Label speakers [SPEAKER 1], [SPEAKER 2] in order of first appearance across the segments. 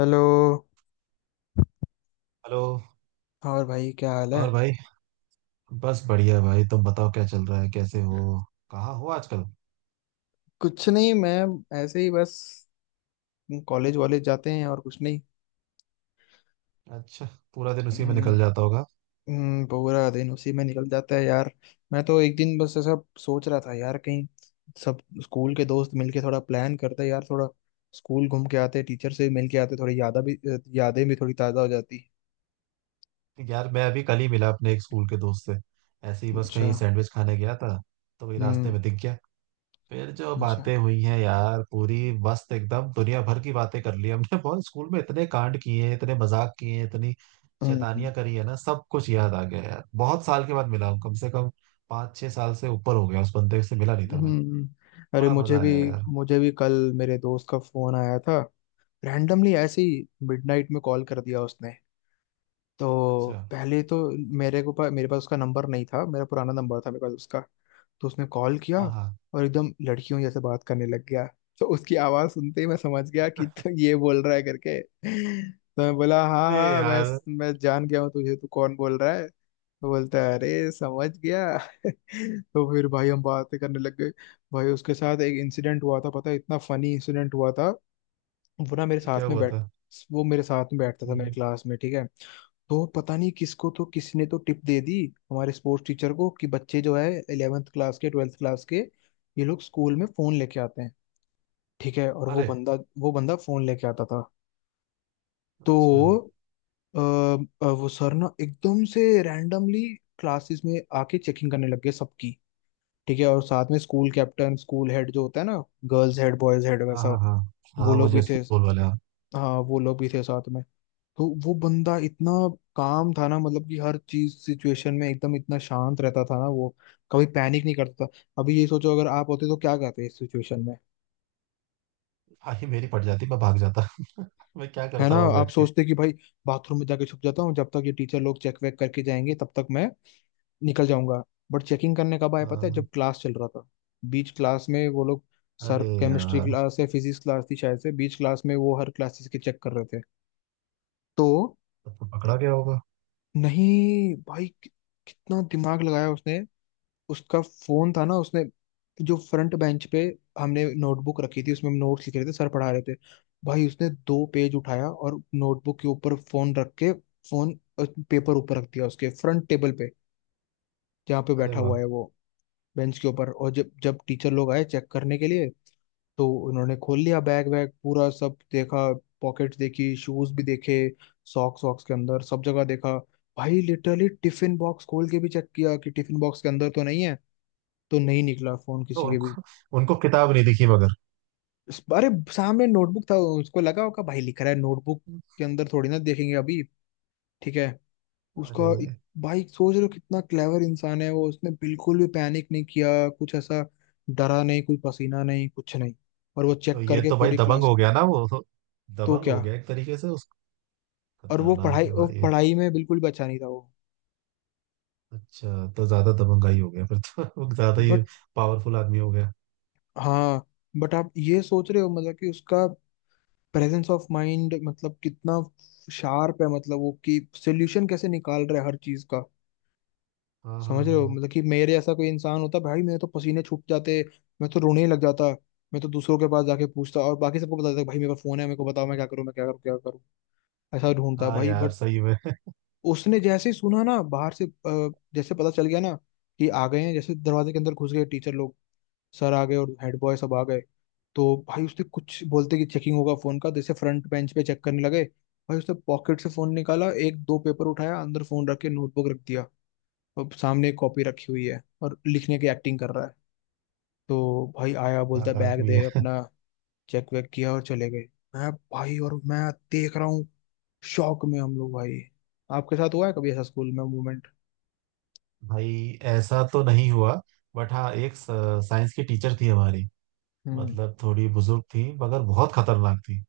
[SPEAKER 1] Hello.
[SPEAKER 2] Hello.
[SPEAKER 1] और भाई क्या हाल है।
[SPEAKER 2] और भाई। बस बढ़िया भाई, तुम बताओ क्या चल रहा है, कैसे हो, कहाँ हो आजकल?
[SPEAKER 1] कुछ नहीं, मैं ऐसे ही बस कॉलेज वॉलेज जाते हैं और कुछ नहीं।
[SPEAKER 2] अच्छा। पूरा दिन उसी में
[SPEAKER 1] हम्म,
[SPEAKER 2] निकल जाता होगा।
[SPEAKER 1] पूरा दिन उसी में निकल जाता है यार। मैं तो एक दिन बस ऐसा सोच रहा था यार, कहीं सब स्कूल के दोस्त मिलके थोड़ा प्लान करते यार, थोड़ा स्कूल घूम के आते, टीचर से मिल के आते, थोड़ी यादा भी यादें भी थोड़ी ताज़ा हो जाती।
[SPEAKER 2] यार मैं अभी कल ही मिला अपने एक स्कूल के दोस्त से। ऐसे ही बस
[SPEAKER 1] अच्छा।
[SPEAKER 2] कहीं सैंडविच खाने गया था। तो वही रास्ते
[SPEAKER 1] हम्म।
[SPEAKER 2] में दिख गया। फिर जो
[SPEAKER 1] अच्छा।
[SPEAKER 2] बातें हुई हैं यार पूरी मस्त, एकदम दुनिया भर की बातें कर ली हमने। बहुत स्कूल में इतने कांड किए हैं, इतने मजाक किए हैं, इतनी
[SPEAKER 1] हम्म।
[SPEAKER 2] शैतानियां करी है ना, सब कुछ याद आ गया यार। बहुत साल के बाद मिला हूँ, कम से कम 5-6 साल से ऊपर हो गया उस बंदे से, मिला नहीं
[SPEAKER 1] हम्म।
[SPEAKER 2] था मैं।
[SPEAKER 1] हम्म। अरे
[SPEAKER 2] बड़ा मजा आया यार।
[SPEAKER 1] मुझे भी कल मेरे दोस्त का फोन आया था, रैंडमली ऐसे ही। मिडनाइट में कॉल कर दिया उसने। तो
[SPEAKER 2] अच्छा।
[SPEAKER 1] पहले तो मेरे पास उसका नंबर नहीं था, मेरा पुराना नंबर था मेरे पास उसका। तो उसने कॉल किया
[SPEAKER 2] हाँ हाँ।
[SPEAKER 1] और एकदम लड़कियों जैसे बात करने लग गया। तो उसकी आवाज़ सुनते ही मैं समझ गया कि तो ये बोल रहा है करके, तो मैं बोला हाँ
[SPEAKER 2] अरे
[SPEAKER 1] हाँ, मैं
[SPEAKER 2] यार।
[SPEAKER 1] जान गया हूँ तुझे, तू कौन बोल रहा है। तो बोलता है अरे समझ गया। तो फिर भाई हम बातें करने लग गए। भाई उसके साथ एक इंसिडेंट हुआ था, पता है, इतना फनी इंसिडेंट हुआ था। वो ना मेरे
[SPEAKER 2] अच्छा,
[SPEAKER 1] साथ
[SPEAKER 2] क्या
[SPEAKER 1] में
[SPEAKER 2] हुआ
[SPEAKER 1] बैठ
[SPEAKER 2] था?
[SPEAKER 1] वो मेरे साथ में बैठता था, मेरे
[SPEAKER 2] हम्म।
[SPEAKER 1] क्लास में, ठीक है। तो पता नहीं किसको, तो किसी ने तो टिप दे दी हमारे स्पोर्ट्स टीचर को कि बच्चे जो है इलेवेंथ क्लास के, ट्वेल्थ क्लास के, ये लोग स्कूल में फोन लेके आते हैं, ठीक है। और वो
[SPEAKER 2] अरे।
[SPEAKER 1] बंदा, वो बंदा फोन लेके आता था।
[SPEAKER 2] अच्छा।
[SPEAKER 1] तो वो सर ना एकदम से रैंडमली क्लासेस में आके चेकिंग करने लग गए सबकी, ठीक है। और साथ में स्कूल कैप्टन, स्कूल हेड जो होता है ना, गर्ल्स हेड, बॉयज हेड,
[SPEAKER 2] हाँ
[SPEAKER 1] वैसा
[SPEAKER 2] हाँ हाँ
[SPEAKER 1] वो
[SPEAKER 2] हाँ,
[SPEAKER 1] लोग भी
[SPEAKER 2] मुझे
[SPEAKER 1] थे।
[SPEAKER 2] स्कूल वाले हाँ।
[SPEAKER 1] हाँ वो लोग भी थे साथ में। तो वो बंदा इतना काम था ना, मतलब कि हर चीज सिचुएशन में एकदम इतना शांत रहता था ना वो, कभी पैनिक नहीं करता था। अभी ये सोचो अगर आप होते तो क्या करते इस सिचुएशन में।
[SPEAKER 2] हाँ, ये मेरी पड़ जाती, मैं भाग जाता। मैं क्या
[SPEAKER 1] है
[SPEAKER 2] करता
[SPEAKER 1] ना,
[SPEAKER 2] हुआ
[SPEAKER 1] आप
[SPEAKER 2] बैठ के।
[SPEAKER 1] सोचते कि भाई बाथरूम में जाके छुप जाता हूँ, जब तक ये टीचर लोग चेक वेक करके जाएंगे तब तक मैं निकल जाऊंगा। बट चेकिंग करने कब आए पता है,
[SPEAKER 2] हाँ।
[SPEAKER 1] जब क्लास चल रहा था, बीच क्लास में वो लोग। सर
[SPEAKER 2] अरे
[SPEAKER 1] केमिस्ट्री
[SPEAKER 2] यार,
[SPEAKER 1] क्लास या फिजिक्स क्लास थी शायद से, बीच क्लास में वो हर क्लासेस के चेक कर रहे थे। तो
[SPEAKER 2] तब तो पकड़ा गया होगा।
[SPEAKER 1] नहीं भाई, कितना दिमाग लगाया उसने। उसका फोन था ना, उसने जो फ्रंट बेंच पे हमने नोटबुक रखी थी, उसमें हम नोट्स लिख रहे थे, सर पढ़ा रहे थे। भाई उसने दो पेज उठाया और नोटबुक के ऊपर फोन रख के, फोन पेपर ऊपर रख दिया उसके फ्रंट टेबल पे, जहाँ पे
[SPEAKER 2] अरे
[SPEAKER 1] बैठा हुआ
[SPEAKER 2] वाह।
[SPEAKER 1] है वो, बेंच के ऊपर। और जब जब टीचर लोग आए चेक करने के लिए, तो उन्होंने खोल लिया बैग वैग पूरा, सब देखा, पॉकेट्स देखी, शूज भी देखे, सॉक्स वॉक्स के अंदर सब जगह देखा। भाई लिटरली टिफिन बॉक्स खोल के भी चेक किया कि टिफिन बॉक्स के अंदर तो नहीं है। तो नहीं निकला फोन
[SPEAKER 2] तो
[SPEAKER 1] किसी के भी।
[SPEAKER 2] उनको उनको किताब नहीं दिखी मगर।
[SPEAKER 1] अरे सामने नोटबुक था, उसको लगा होगा भाई लिख रहा है, नोटबुक के अंदर थोड़ी ना देखेंगे अभी, ठीक है।
[SPEAKER 2] अरे।
[SPEAKER 1] उसका इत- भाई सोच रहे हो कितना क्लेवर इंसान है वो, उसने बिल्कुल भी पैनिक नहीं किया, कुछ ऐसा डरा नहीं, कोई पसीना नहीं, कुछ नहीं। और वो
[SPEAKER 2] तो
[SPEAKER 1] चेक
[SPEAKER 2] ये
[SPEAKER 1] करके
[SPEAKER 2] तो भाई
[SPEAKER 1] पूरी
[SPEAKER 2] दबंग
[SPEAKER 1] क्लास।
[SPEAKER 2] हो गया ना वो तो।
[SPEAKER 1] तो
[SPEAKER 2] दबंग हो
[SPEAKER 1] क्या,
[SPEAKER 2] गया एक तरीके से उस।
[SPEAKER 1] और
[SPEAKER 2] खतरनाक है
[SPEAKER 1] वो
[SPEAKER 2] भाई ये।
[SPEAKER 1] पढ़ाई में बिल्कुल भी अच्छा नहीं था वो।
[SPEAKER 2] अच्छा, तो ज्यादा दबंगाई हो गया फिर। तो ज्यादा ही
[SPEAKER 1] बट
[SPEAKER 2] पावरफुल आदमी हो गया।
[SPEAKER 1] हाँ, बट आप ये सोच रहे हो मतलब कि उसका प्रेजेंस ऑफ माइंड मतलब कितना शार्प है, मतलब वो कि सोल्यूशन कैसे निकाल रहा है हर चीज का।
[SPEAKER 2] हाँ
[SPEAKER 1] समझ
[SPEAKER 2] हाँ
[SPEAKER 1] रहे
[SPEAKER 2] हाँ।
[SPEAKER 1] हो मतलब कि मेरे जैसा कोई इंसान होता भाई, मेरे तो पसीने छूट जाते, मैं तो रोने ही लग जाता। मैं तो दूसरों के पास जाके पूछता और बाकी सबको बता देता, भाई मेरे पास फोन है, मेरे को बताओ मैं क्या करूँ, मैं क्या करूँ, क्या करूँ, ऐसा ढूंढता
[SPEAKER 2] हाँ
[SPEAKER 1] भाई।
[SPEAKER 2] यार
[SPEAKER 1] बट
[SPEAKER 2] सही में।
[SPEAKER 1] उसने जैसे ही सुना ना बाहर से, जैसे पता चल गया ना कि आ गए हैं, जैसे दरवाजे के अंदर घुस गए टीचर लोग, सर आ गए और हेड बॉय सब आ गए, तो भाई उसने कुछ बोलते कि चेकिंग होगा फोन का, जैसे फ्रंट बेंच पे चेक करने लगे, भाई उसने पॉकेट से फोन निकाला, एक दो पेपर उठाया, अंदर फोन रख के नोटबुक रख दिया। अब सामने एक कॉपी रखी हुई है और लिखने की एक्टिंग कर रहा है। तो भाई आया, बोलता
[SPEAKER 2] खतरनाक
[SPEAKER 1] बैग
[SPEAKER 2] आदमी
[SPEAKER 1] दे
[SPEAKER 2] है।
[SPEAKER 1] अपना, चेक वेक किया और चले गए। मैं भाई, और मैं देख रहा हूँ शौक में हम लोग भाई। आपके साथ हुआ है कभी ऐसा स्कूल में मोमेंट।
[SPEAKER 2] भाई ऐसा तो नहीं हुआ। बट हाँ एक साइंस की टीचर थी हमारी,
[SPEAKER 1] हम्म।
[SPEAKER 2] मतलब थोड़ी बुजुर्ग थी मगर बहुत खतरनाक थी।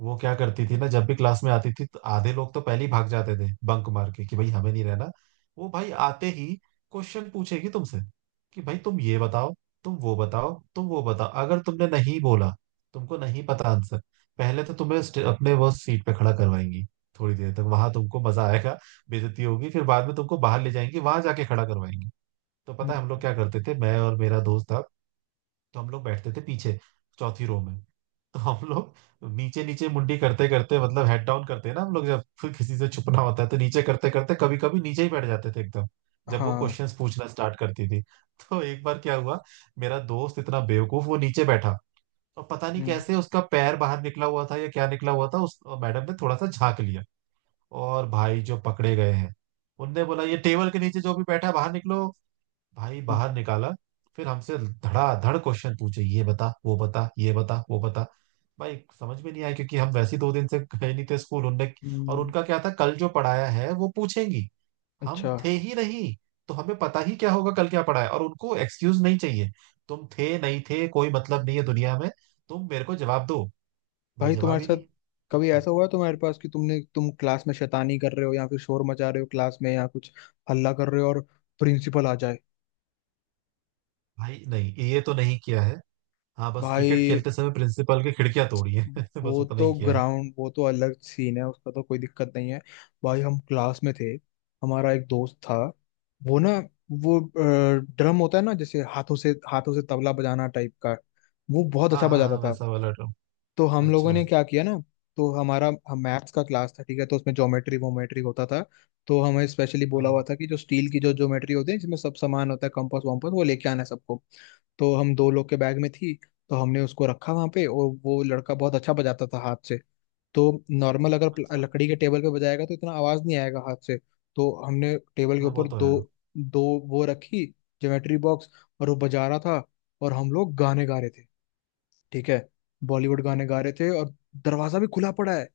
[SPEAKER 2] वो क्या करती थी ना, जब भी क्लास में आती थी तो आधे लोग तो पहले ही भाग जाते थे, बंक मार के कि भाई हमें नहीं रहना। वो भाई आते ही क्वेश्चन पूछेगी तुमसे, कि भाई तुम ये बताओ, तुम वो बताओ, तुम वो बताओ। अगर तुमने नहीं बोला, तुमको नहीं पता आंसर, पहले तो तुम्हें अपने वो सीट पे खड़ा करवाएंगी, थोड़ी देर तक वहां तुमको मजा आएगा, बेइज्जती होगी, फिर बाद में तुमको बाहर ले जाएंगे, वहां जाके खड़ा करवाएंगे। तो पता
[SPEAKER 1] हम्म।
[SPEAKER 2] है हम लोग क्या करते थे? मैं और मेरा दोस्त था, तो हम लोग बैठते थे पीछे चौथी रो में। तो हम लोग नीचे नीचे मुंडी करते करते, मतलब हेड डाउन करते हैं ना हम लोग, जब फिर किसी से छुपना होता है तो नीचे करते करते कभी कभी नीचे ही बैठ जाते थे एकदम, जब वो
[SPEAKER 1] हाँ।
[SPEAKER 2] क्वेश्चंस पूछना स्टार्ट करती थी। तो एक बार क्या हुआ, मेरा दोस्त इतना बेवकूफ वो नीचे बैठा, और पता नहीं
[SPEAKER 1] हम्म।
[SPEAKER 2] कैसे उसका पैर बाहर निकला हुआ था या क्या निकला हुआ था, उस मैडम ने थोड़ा सा झांक लिया, और भाई जो पकड़े गए हैं। उनने बोला ये टेबल के नीचे जो भी बैठा है, बाहर निकलो। भाई बाहर
[SPEAKER 1] हम्म।
[SPEAKER 2] निकाला, फिर हमसे धड़ाधड़ क्वेश्चन पूछे, ये बता वो बता ये बता वो बता, भाई समझ में नहीं आया, क्योंकि हम वैसे ही 2 दिन से गए नहीं थे स्कूल उनने। और
[SPEAKER 1] हम्म।
[SPEAKER 2] उनका क्या था, कल जो पढ़ाया है वो पूछेंगी, हम
[SPEAKER 1] अच्छा,
[SPEAKER 2] थे ही नहीं। तो हमें पता ही क्या होगा कल क्या पढ़ा है, और उनको एक्सक्यूज नहीं चाहिए। तुम थे नहीं थे कोई मतलब नहीं है दुनिया में, तुम मेरे को जवाब दो। भाई
[SPEAKER 1] भाई
[SPEAKER 2] जवाब
[SPEAKER 1] तुम्हारे
[SPEAKER 2] ही
[SPEAKER 1] साथ
[SPEAKER 2] नहीं है
[SPEAKER 1] कभी
[SPEAKER 2] कुछ।
[SPEAKER 1] ऐसा हुआ है तुम्हारे पास कि तुमने, तुम क्लास में शैतानी कर रहे हो या फिर शोर मचा रहे हो क्लास में या कुछ हल्ला कर रहे हो और प्रिंसिपल आ जाए।
[SPEAKER 2] भाई नहीं, ये तो नहीं किया है। हाँ बस क्रिकेट
[SPEAKER 1] भाई
[SPEAKER 2] खेलते समय प्रिंसिपल की खिड़कियां तोड़ी है। बस
[SPEAKER 1] वो
[SPEAKER 2] उतना
[SPEAKER 1] तो
[SPEAKER 2] ही किया है।
[SPEAKER 1] ग्राउंड, वो तो अलग सीन है उसका, तो कोई दिक्कत नहीं है। भाई हम क्लास में थे, हमारा एक दोस्त था, वो ना, वो ड्रम होता है ना जैसे, हाथों से, हाथों से तबला बजाना टाइप का, वो बहुत
[SPEAKER 2] हाँ
[SPEAKER 1] अच्छा
[SPEAKER 2] हाँ
[SPEAKER 1] बजाता
[SPEAKER 2] हाँ
[SPEAKER 1] था।
[SPEAKER 2] वैसा वाला।
[SPEAKER 1] तो हम लोगों
[SPEAKER 2] अच्छा।
[SPEAKER 1] ने क्या किया ना, तो हमारा, हम मैथ्स का क्लास था, ठीक है, तो उसमें ज्योमेट्री वोमेट्री होता था। तो हमें स्पेशली बोला हुआ
[SPEAKER 2] हाँ।
[SPEAKER 1] था कि जो स्टील की जो ज्योमेट्री होती है, जिसमें सब सामान होता है, कंपास वम्पास, वो लेके आना है सबको। तो हम दो लोग के बैग में थी, तो हमने उसको रखा वहां पे। और वो लड़का बहुत अच्छा बजाता था हाथ से, तो नॉर्मल अगर
[SPEAKER 2] अच्छा।
[SPEAKER 1] लकड़ी के टेबल पे बजाएगा तो इतना आवाज नहीं आएगा हाथ से। तो हमने टेबल के
[SPEAKER 2] हाँ वो
[SPEAKER 1] ऊपर
[SPEAKER 2] तो
[SPEAKER 1] दो,
[SPEAKER 2] है।
[SPEAKER 1] दो वो रखी, ज्योमेट्री बॉक्स, और वो बजा रहा था और हम लोग गाने गा रहे थे, ठीक है। बॉलीवुड गाने गा रहे थे और दरवाजा भी खुला पड़ा है।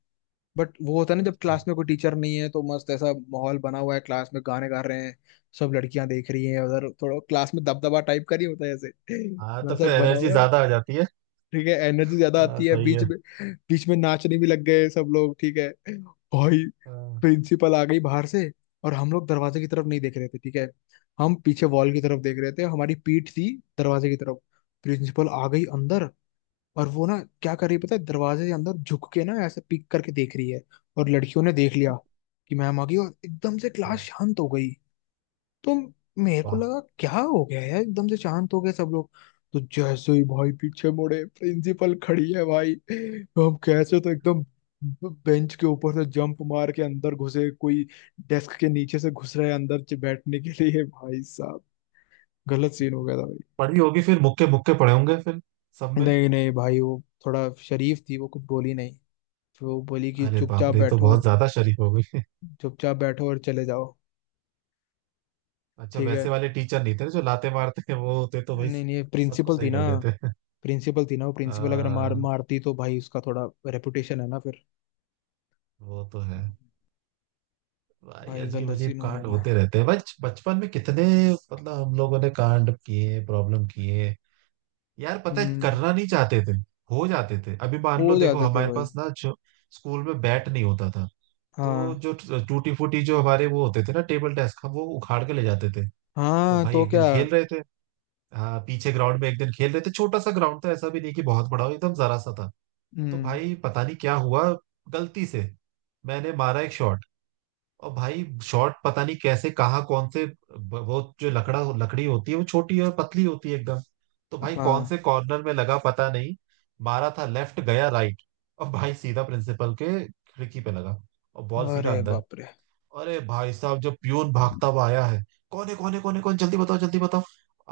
[SPEAKER 1] बट वो होता है ना जब
[SPEAKER 2] अच्छा।
[SPEAKER 1] क्लास में कोई टीचर नहीं है, तो मस्त ऐसा माहौल बना हुआ है, क्लास में गाने गा रहे हैं, सब लड़कियां देख रही हैं उधर, थोड़ा क्लास में दबदबा टाइप का नहीं होता है ऐसे,
[SPEAKER 2] हाँ तो
[SPEAKER 1] वैसा
[SPEAKER 2] फिर
[SPEAKER 1] बना
[SPEAKER 2] एनर्जी
[SPEAKER 1] हुआ है
[SPEAKER 2] ज्यादा आ जाती है।
[SPEAKER 1] ठीक है। एनर्जी ज्यादा
[SPEAKER 2] हाँ
[SPEAKER 1] आती है
[SPEAKER 2] सही
[SPEAKER 1] बीच
[SPEAKER 2] है।
[SPEAKER 1] में, बीच में नाचने भी लग गए सब लोग, ठीक है। भाई
[SPEAKER 2] हाँ।
[SPEAKER 1] प्रिंसिपल आ गई बाहर से, और हम लोग दरवाजे की तरफ नहीं देख रहे थे, ठीक है, हम पीछे वॉल की तरफ देख रहे थे, हमारी पीठ थी दरवाजे की तरफ। प्रिंसिपल आ गई अंदर, और वो ना क्या कर रही है पता है, दरवाजे के अंदर झुक के ना ऐसे पीक करके देख रही है। और लड़कियों ने देख लिया कि मैम आ गई, और एकदम से
[SPEAKER 2] ओ।
[SPEAKER 1] क्लास शांत हो गई। तो मेरे को
[SPEAKER 2] वाह।
[SPEAKER 1] लगा क्या हो गया यार एकदम से शांत हो गए सब लोग। तो जैसे ही भाई पीछे मुड़े, प्रिंसिपल खड़ी है भाई, तो हम कैसे तो एकदम बेंच के ऊपर से जंप मार के अंदर घुसे, कोई डेस्क के नीचे से घुस रहे अंदर, बैठने के लिए, भाई साहब गलत सीन हो गया था भाई।
[SPEAKER 2] पढ़ी होगी फिर, मुक्के मुक्के पड़े होंगे फिर सब में।
[SPEAKER 1] नहीं नहीं भाई, वो थोड़ा शरीफ थी, वो कुछ बोली नहीं। फिर वो बोली कि
[SPEAKER 2] अरे बाप
[SPEAKER 1] चुपचाप
[SPEAKER 2] रे, ये तो
[SPEAKER 1] बैठो,
[SPEAKER 2] बहुत ज्यादा शरीफ हो गई।
[SPEAKER 1] चुपचाप बैठो और चले जाओ,
[SPEAKER 2] अच्छा,
[SPEAKER 1] ठीक है।
[SPEAKER 2] वैसे वाले टीचर नहीं थे ना जो लाते मारते हैं, वो होते तो भाई
[SPEAKER 1] नहीं नहीं,
[SPEAKER 2] सबको
[SPEAKER 1] प्रिंसिपल थी
[SPEAKER 2] सही
[SPEAKER 1] ना,
[SPEAKER 2] कर देते।
[SPEAKER 1] प्रिंसिपल थी ना वो, प्रिंसिपल अगर मार
[SPEAKER 2] हाँ
[SPEAKER 1] मारती तो भाई उसका थोड़ा रेपुटेशन है ना फिर।
[SPEAKER 2] वो तो है। भाई
[SPEAKER 1] भाई
[SPEAKER 2] अजीब
[SPEAKER 1] गलत
[SPEAKER 2] अजीब
[SPEAKER 1] सीन हो
[SPEAKER 2] कांड
[SPEAKER 1] जाता है।
[SPEAKER 2] होते रहते हैं बच बचपन में कितने। मतलब हम लोगों ने कांड किए, प्रॉब्लम किए, यार पता है
[SPEAKER 1] हम्म।
[SPEAKER 2] करना नहीं चाहते थे, हो जाते थे। अभी मान
[SPEAKER 1] हो
[SPEAKER 2] लो देखो,
[SPEAKER 1] जाते थे
[SPEAKER 2] हमारे
[SPEAKER 1] भाई।
[SPEAKER 2] पास ना जो स्कूल में बैट नहीं होता था, तो
[SPEAKER 1] हाँ।
[SPEAKER 2] जो टूटी फूटी जो हमारे वो होते थे ना टेबल डेस्क, हम वो उखाड़ के ले जाते थे। तो
[SPEAKER 1] हाँ
[SPEAKER 2] भाई
[SPEAKER 1] तो
[SPEAKER 2] एक
[SPEAKER 1] क्या।
[SPEAKER 2] दिन खेल रहे थे, हाँ पीछे ग्राउंड में एक दिन खेल रहे थे, छोटा सा ग्राउंड था, ऐसा भी नहीं कि बहुत बड़ा हो, एकदम जरा सा था। तो
[SPEAKER 1] हम्म।
[SPEAKER 2] भाई पता नहीं क्या हुआ, गलती से मैंने मारा एक शॉट, और भाई शॉर्ट पता नहीं कैसे कहाँ कौन से, वो जो लकड़ा लकड़ी होती है वो छोटी और पतली होती है एकदम, तो भाई कौन
[SPEAKER 1] हाँ।
[SPEAKER 2] से कॉर्नर में लगा पता नहीं, मारा था लेफ्ट गया राइट, और भाई सीधा प्रिंसिपल के खिड़की पे लगा, और बॉल सीधा
[SPEAKER 1] अरे
[SPEAKER 2] अंदर।
[SPEAKER 1] बाप रे।
[SPEAKER 2] अरे भाई साहब, जब प्यून भागता हुआ आया है, कौन है कौन है कौन है कौन, जल्दी बताओ जल्दी बताओ।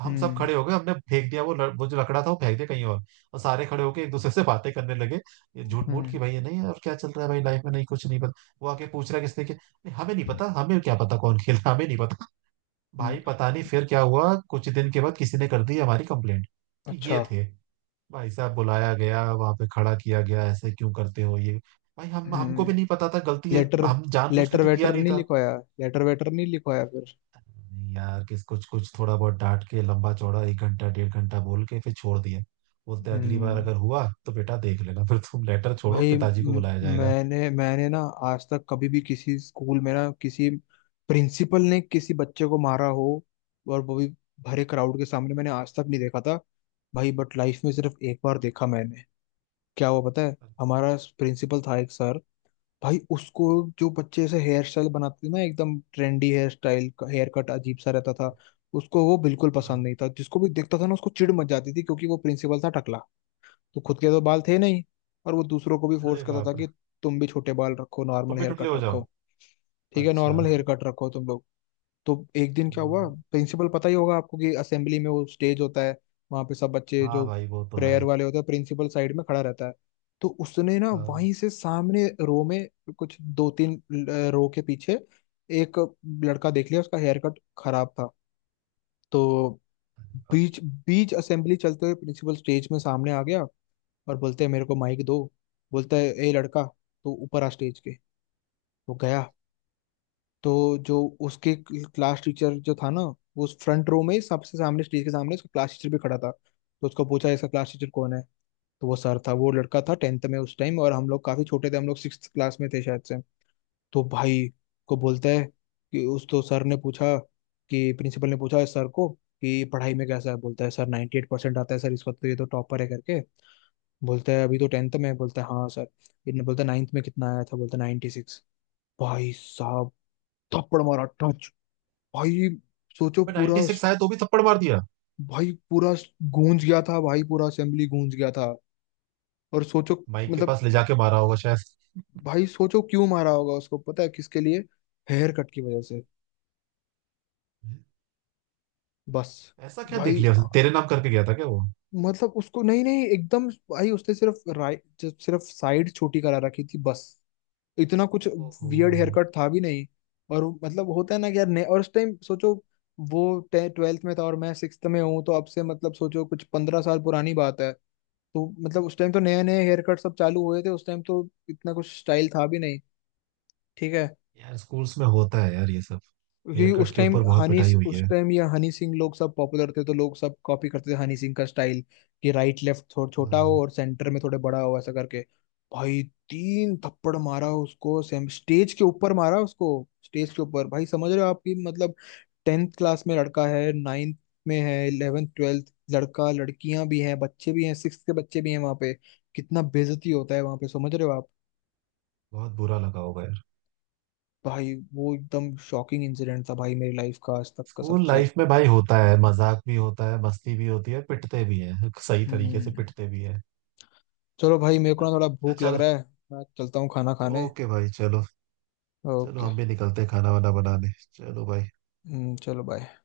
[SPEAKER 2] हम सब
[SPEAKER 1] हम्म।
[SPEAKER 2] खड़े हो गए, हमने फेंक दिया वो वो जो लकड़ा था वो फेंक दिया कहीं और सारे खड़े होके एक दूसरे से बातें करने लगे, ये झूठ मूठ की,
[SPEAKER 1] हम्म।
[SPEAKER 2] भाई ये नहीं है, और क्या चल रहा है भाई लाइफ में, नहीं कुछ नहीं पता। वो आके पूछ रहा है किसने किया, नहीं, हमें नहीं पता, हमें क्या पता कौन खेला, हमें नहीं पता।
[SPEAKER 1] हम्म।
[SPEAKER 2] भाई पता नहीं फिर क्या हुआ, कुछ दिन के बाद किसी ने कर दी हमारी कंप्लेंट, कि ये
[SPEAKER 1] अच्छा।
[SPEAKER 2] थे। भाई साहब बुलाया गया, वहां पे खड़ा किया गया, ऐसे क्यों करते हो ये। भाई हम हमको भी नहीं
[SPEAKER 1] हम्म।
[SPEAKER 2] पता था गलती है,
[SPEAKER 1] लेटर,
[SPEAKER 2] हम जानबूझ के
[SPEAKER 1] लेटर
[SPEAKER 2] तो किया
[SPEAKER 1] वेटर
[SPEAKER 2] नहीं
[SPEAKER 1] नहीं
[SPEAKER 2] था।
[SPEAKER 1] लिखवाया, लेटर वेटर नहीं लिखवाया फिर।
[SPEAKER 2] यार किस कुछ कुछ थोड़ा बहुत डांट के, लंबा चौड़ा 1 घंटा 1.5 घंटा बोल के फिर छोड़ दिया। बोलते अगली बार
[SPEAKER 1] हम्म।
[SPEAKER 2] अगर हुआ तो बेटा देख लेना, फिर तुम लेटर छोड़ो,
[SPEAKER 1] भाई
[SPEAKER 2] पिताजी को बुलाया जाएगा।
[SPEAKER 1] मैंने मैंने ना आज तक कभी भी किसी स्कूल में ना, किसी प्रिंसिपल ने किसी बच्चे को मारा हो, और वो भी भरे क्राउड के सामने, मैंने आज तक नहीं देखा था भाई। बट लाइफ में सिर्फ एक बार देखा मैंने। क्या हुआ पता है, हमारा प्रिंसिपल था एक सर, भाई उसको जो बच्चे ऐसे हेयर स्टाइल बनाते थे ना, एकदम trendy hair style, hair cut अजीब सा रहता था, उसको वो बिल्कुल
[SPEAKER 2] हाँ।
[SPEAKER 1] पसंद नहीं था। जिसको भी देखता था ना, उसको चिढ़ मच जाती थी, क्योंकि वो प्रिंसिपल था, तो खुद के तो बाल थे नहीं। और वो दूसरों को भी फोर्स
[SPEAKER 2] अरे
[SPEAKER 1] करता था
[SPEAKER 2] बाप रे।
[SPEAKER 1] कि तुम भी छोटे बाल रखो, नॉर्मल
[SPEAKER 2] तुम भी
[SPEAKER 1] हेयर
[SPEAKER 2] टुटले
[SPEAKER 1] कट
[SPEAKER 2] हो
[SPEAKER 1] रखो,
[SPEAKER 2] जाओ।
[SPEAKER 1] ठीक है,
[SPEAKER 2] अच्छा।
[SPEAKER 1] नॉर्मल हेयर कट रखो तुम लोग। तो एक दिन क्या हुआ,
[SPEAKER 2] हम्म।
[SPEAKER 1] प्रिंसिपल, पता ही होगा आपको कि असेंबली में वो स्टेज होता है, वहां पे सब बच्चे
[SPEAKER 2] हाँ
[SPEAKER 1] जो
[SPEAKER 2] भाई वो तो है।
[SPEAKER 1] प्रेयर वाले होते हैं, प्रिंसिपल साइड में खड़ा रहता है। तो उसने ना
[SPEAKER 2] हाँ
[SPEAKER 1] वहीं से सामने रो में, कुछ दो तीन रो के पीछे एक लड़का देख लिया, उसका हेयर कट खराब था। तो बीच बीच असेंबली चलते हुए प्रिंसिपल स्टेज में सामने आ गया, और बोलते हैं मेरे को माइक दो। बोलता है ए लड़का, तो ऊपर आ स्टेज के, वो गया। तो जो उसके क्लास टीचर जो था ना, वो उस फ्रंट रो में ही सबसे सामने स्टेज के सामने, उसका क्लास टीचर भी खड़ा था, तो उसको पूछा इसका क्लास टीचर कौन है। तो वो सर था, वो लड़का था टेंथ में उस टाइम, और हम लोग काफी छोटे थे, हम लोग सिक्स क्लास में थे शायद से। तो भाई को बोलता है कि उस, तो सर ने पूछा, कि प्रिंसिपल ने पूछा सर को कि पढ़ाई में कैसा है। बोलता है सर 98% एट परसेंट आता है सर इस वक्त, तो ये तो टॉपर है करके। बोलता है अभी तो टेंथ में है, बोलता है हाँ सर। इन्हें बोलता है नाइन्थ में कितना आया था, बोलता है 96 सिक्स। भाई साहब थप्पड़ मारा टच। भाई सोचो पूरा,
[SPEAKER 2] 96 आया तो भी थप्पड़ मार दिया।
[SPEAKER 1] भाई पूरा गूंज गया था भाई, पूरा असेंबली गूंज गया था। और सोचो
[SPEAKER 2] माइक के
[SPEAKER 1] मतलब,
[SPEAKER 2] पास ले जाके मारा होगा शायद।
[SPEAKER 1] भाई सोचो क्यों मारा होगा उसको पता है, किसके लिए, हेयर कट की वजह से, बस।
[SPEAKER 2] ऐसा क्या देख
[SPEAKER 1] भाई
[SPEAKER 2] लिया उसने? तेरे नाम करके गया था क्या वो?
[SPEAKER 1] मतलब उसको, नहीं नहीं एकदम, भाई उसने सिर्फ राइट, सिर्फ साइड छोटी करा रखी थी बस, इतना कुछ
[SPEAKER 2] ओहो।
[SPEAKER 1] वियर्ड हेयर कट था भी नहीं। और मतलब होता है ना कि और उस टाइम सोचो, वो ट्वेल्थ में था और मैं सिक्स्थ में हूँ, तो अब से मतलब सोचो कुछ 15 साल पुरानी बात है। तो मतलब उस टाइम तो नए नए हेयर कट सब चालू हुए थे, उस टाइम तो इतना कुछ स्टाइल था भी नहीं, ठीक है।
[SPEAKER 2] यार स्कूल्स में होता है यार ये सब,
[SPEAKER 1] क्योंकि
[SPEAKER 2] हेयर कट
[SPEAKER 1] उस
[SPEAKER 2] के
[SPEAKER 1] टाइम
[SPEAKER 2] ऊपर बहुत
[SPEAKER 1] हनी
[SPEAKER 2] पिटाई हुई
[SPEAKER 1] उस
[SPEAKER 2] है।
[SPEAKER 1] टाइम ये हनी सिंह लोग सब पॉपुलर थे, तो लोग सब कॉपी करते थे हनी सिंह का स्टाइल, कि राइट लेफ्ट थोड़ा छोटा हो
[SPEAKER 2] हाँ।
[SPEAKER 1] और सेंटर में थोड़े बड़ा हो ऐसा करके। भाई तीन थप्पड़ मारा उसको, सेम स्टेज के ऊपर मारा उसको, स्टेज के ऊपर भाई, समझ रहे हो आपकी मतलब, टेंथ क्लास में लड़का है, नाइन्थ में है, इलेवेंथ ट्वेल्थ लड़का लड़कियां भी हैं, बच्चे भी हैं, सिक्स के बच्चे भी हैं वहां पे, कितना बेइज्जती होता है वहां पे, समझ रहे हो आप।
[SPEAKER 2] बहुत बुरा लगा होगा यार।
[SPEAKER 1] भाई वो एकदम शॉकिंग इंसिडेंट था भाई, मेरी लाइफ का आज तक का
[SPEAKER 2] स्कूल
[SPEAKER 1] सबसे।
[SPEAKER 2] लाइफ में भाई होता है, मजाक भी होता है, मस्ती भी होती है, पिटते भी हैं। सही तरीके से
[SPEAKER 1] हम्म।
[SPEAKER 2] पिटते भी हैं।
[SPEAKER 1] चलो भाई, मेरे को ना थोड़ा
[SPEAKER 2] अच्छा
[SPEAKER 1] भूख लग
[SPEAKER 2] चल।
[SPEAKER 1] रहा है, मैं चलता हूँ खाना
[SPEAKER 2] तो
[SPEAKER 1] खाने।
[SPEAKER 2] ओके भाई चलो। चलो
[SPEAKER 1] ओके।
[SPEAKER 2] हम भी निकलते हैं खाना वाना बनाने, चलो भाई।
[SPEAKER 1] चलो बाय।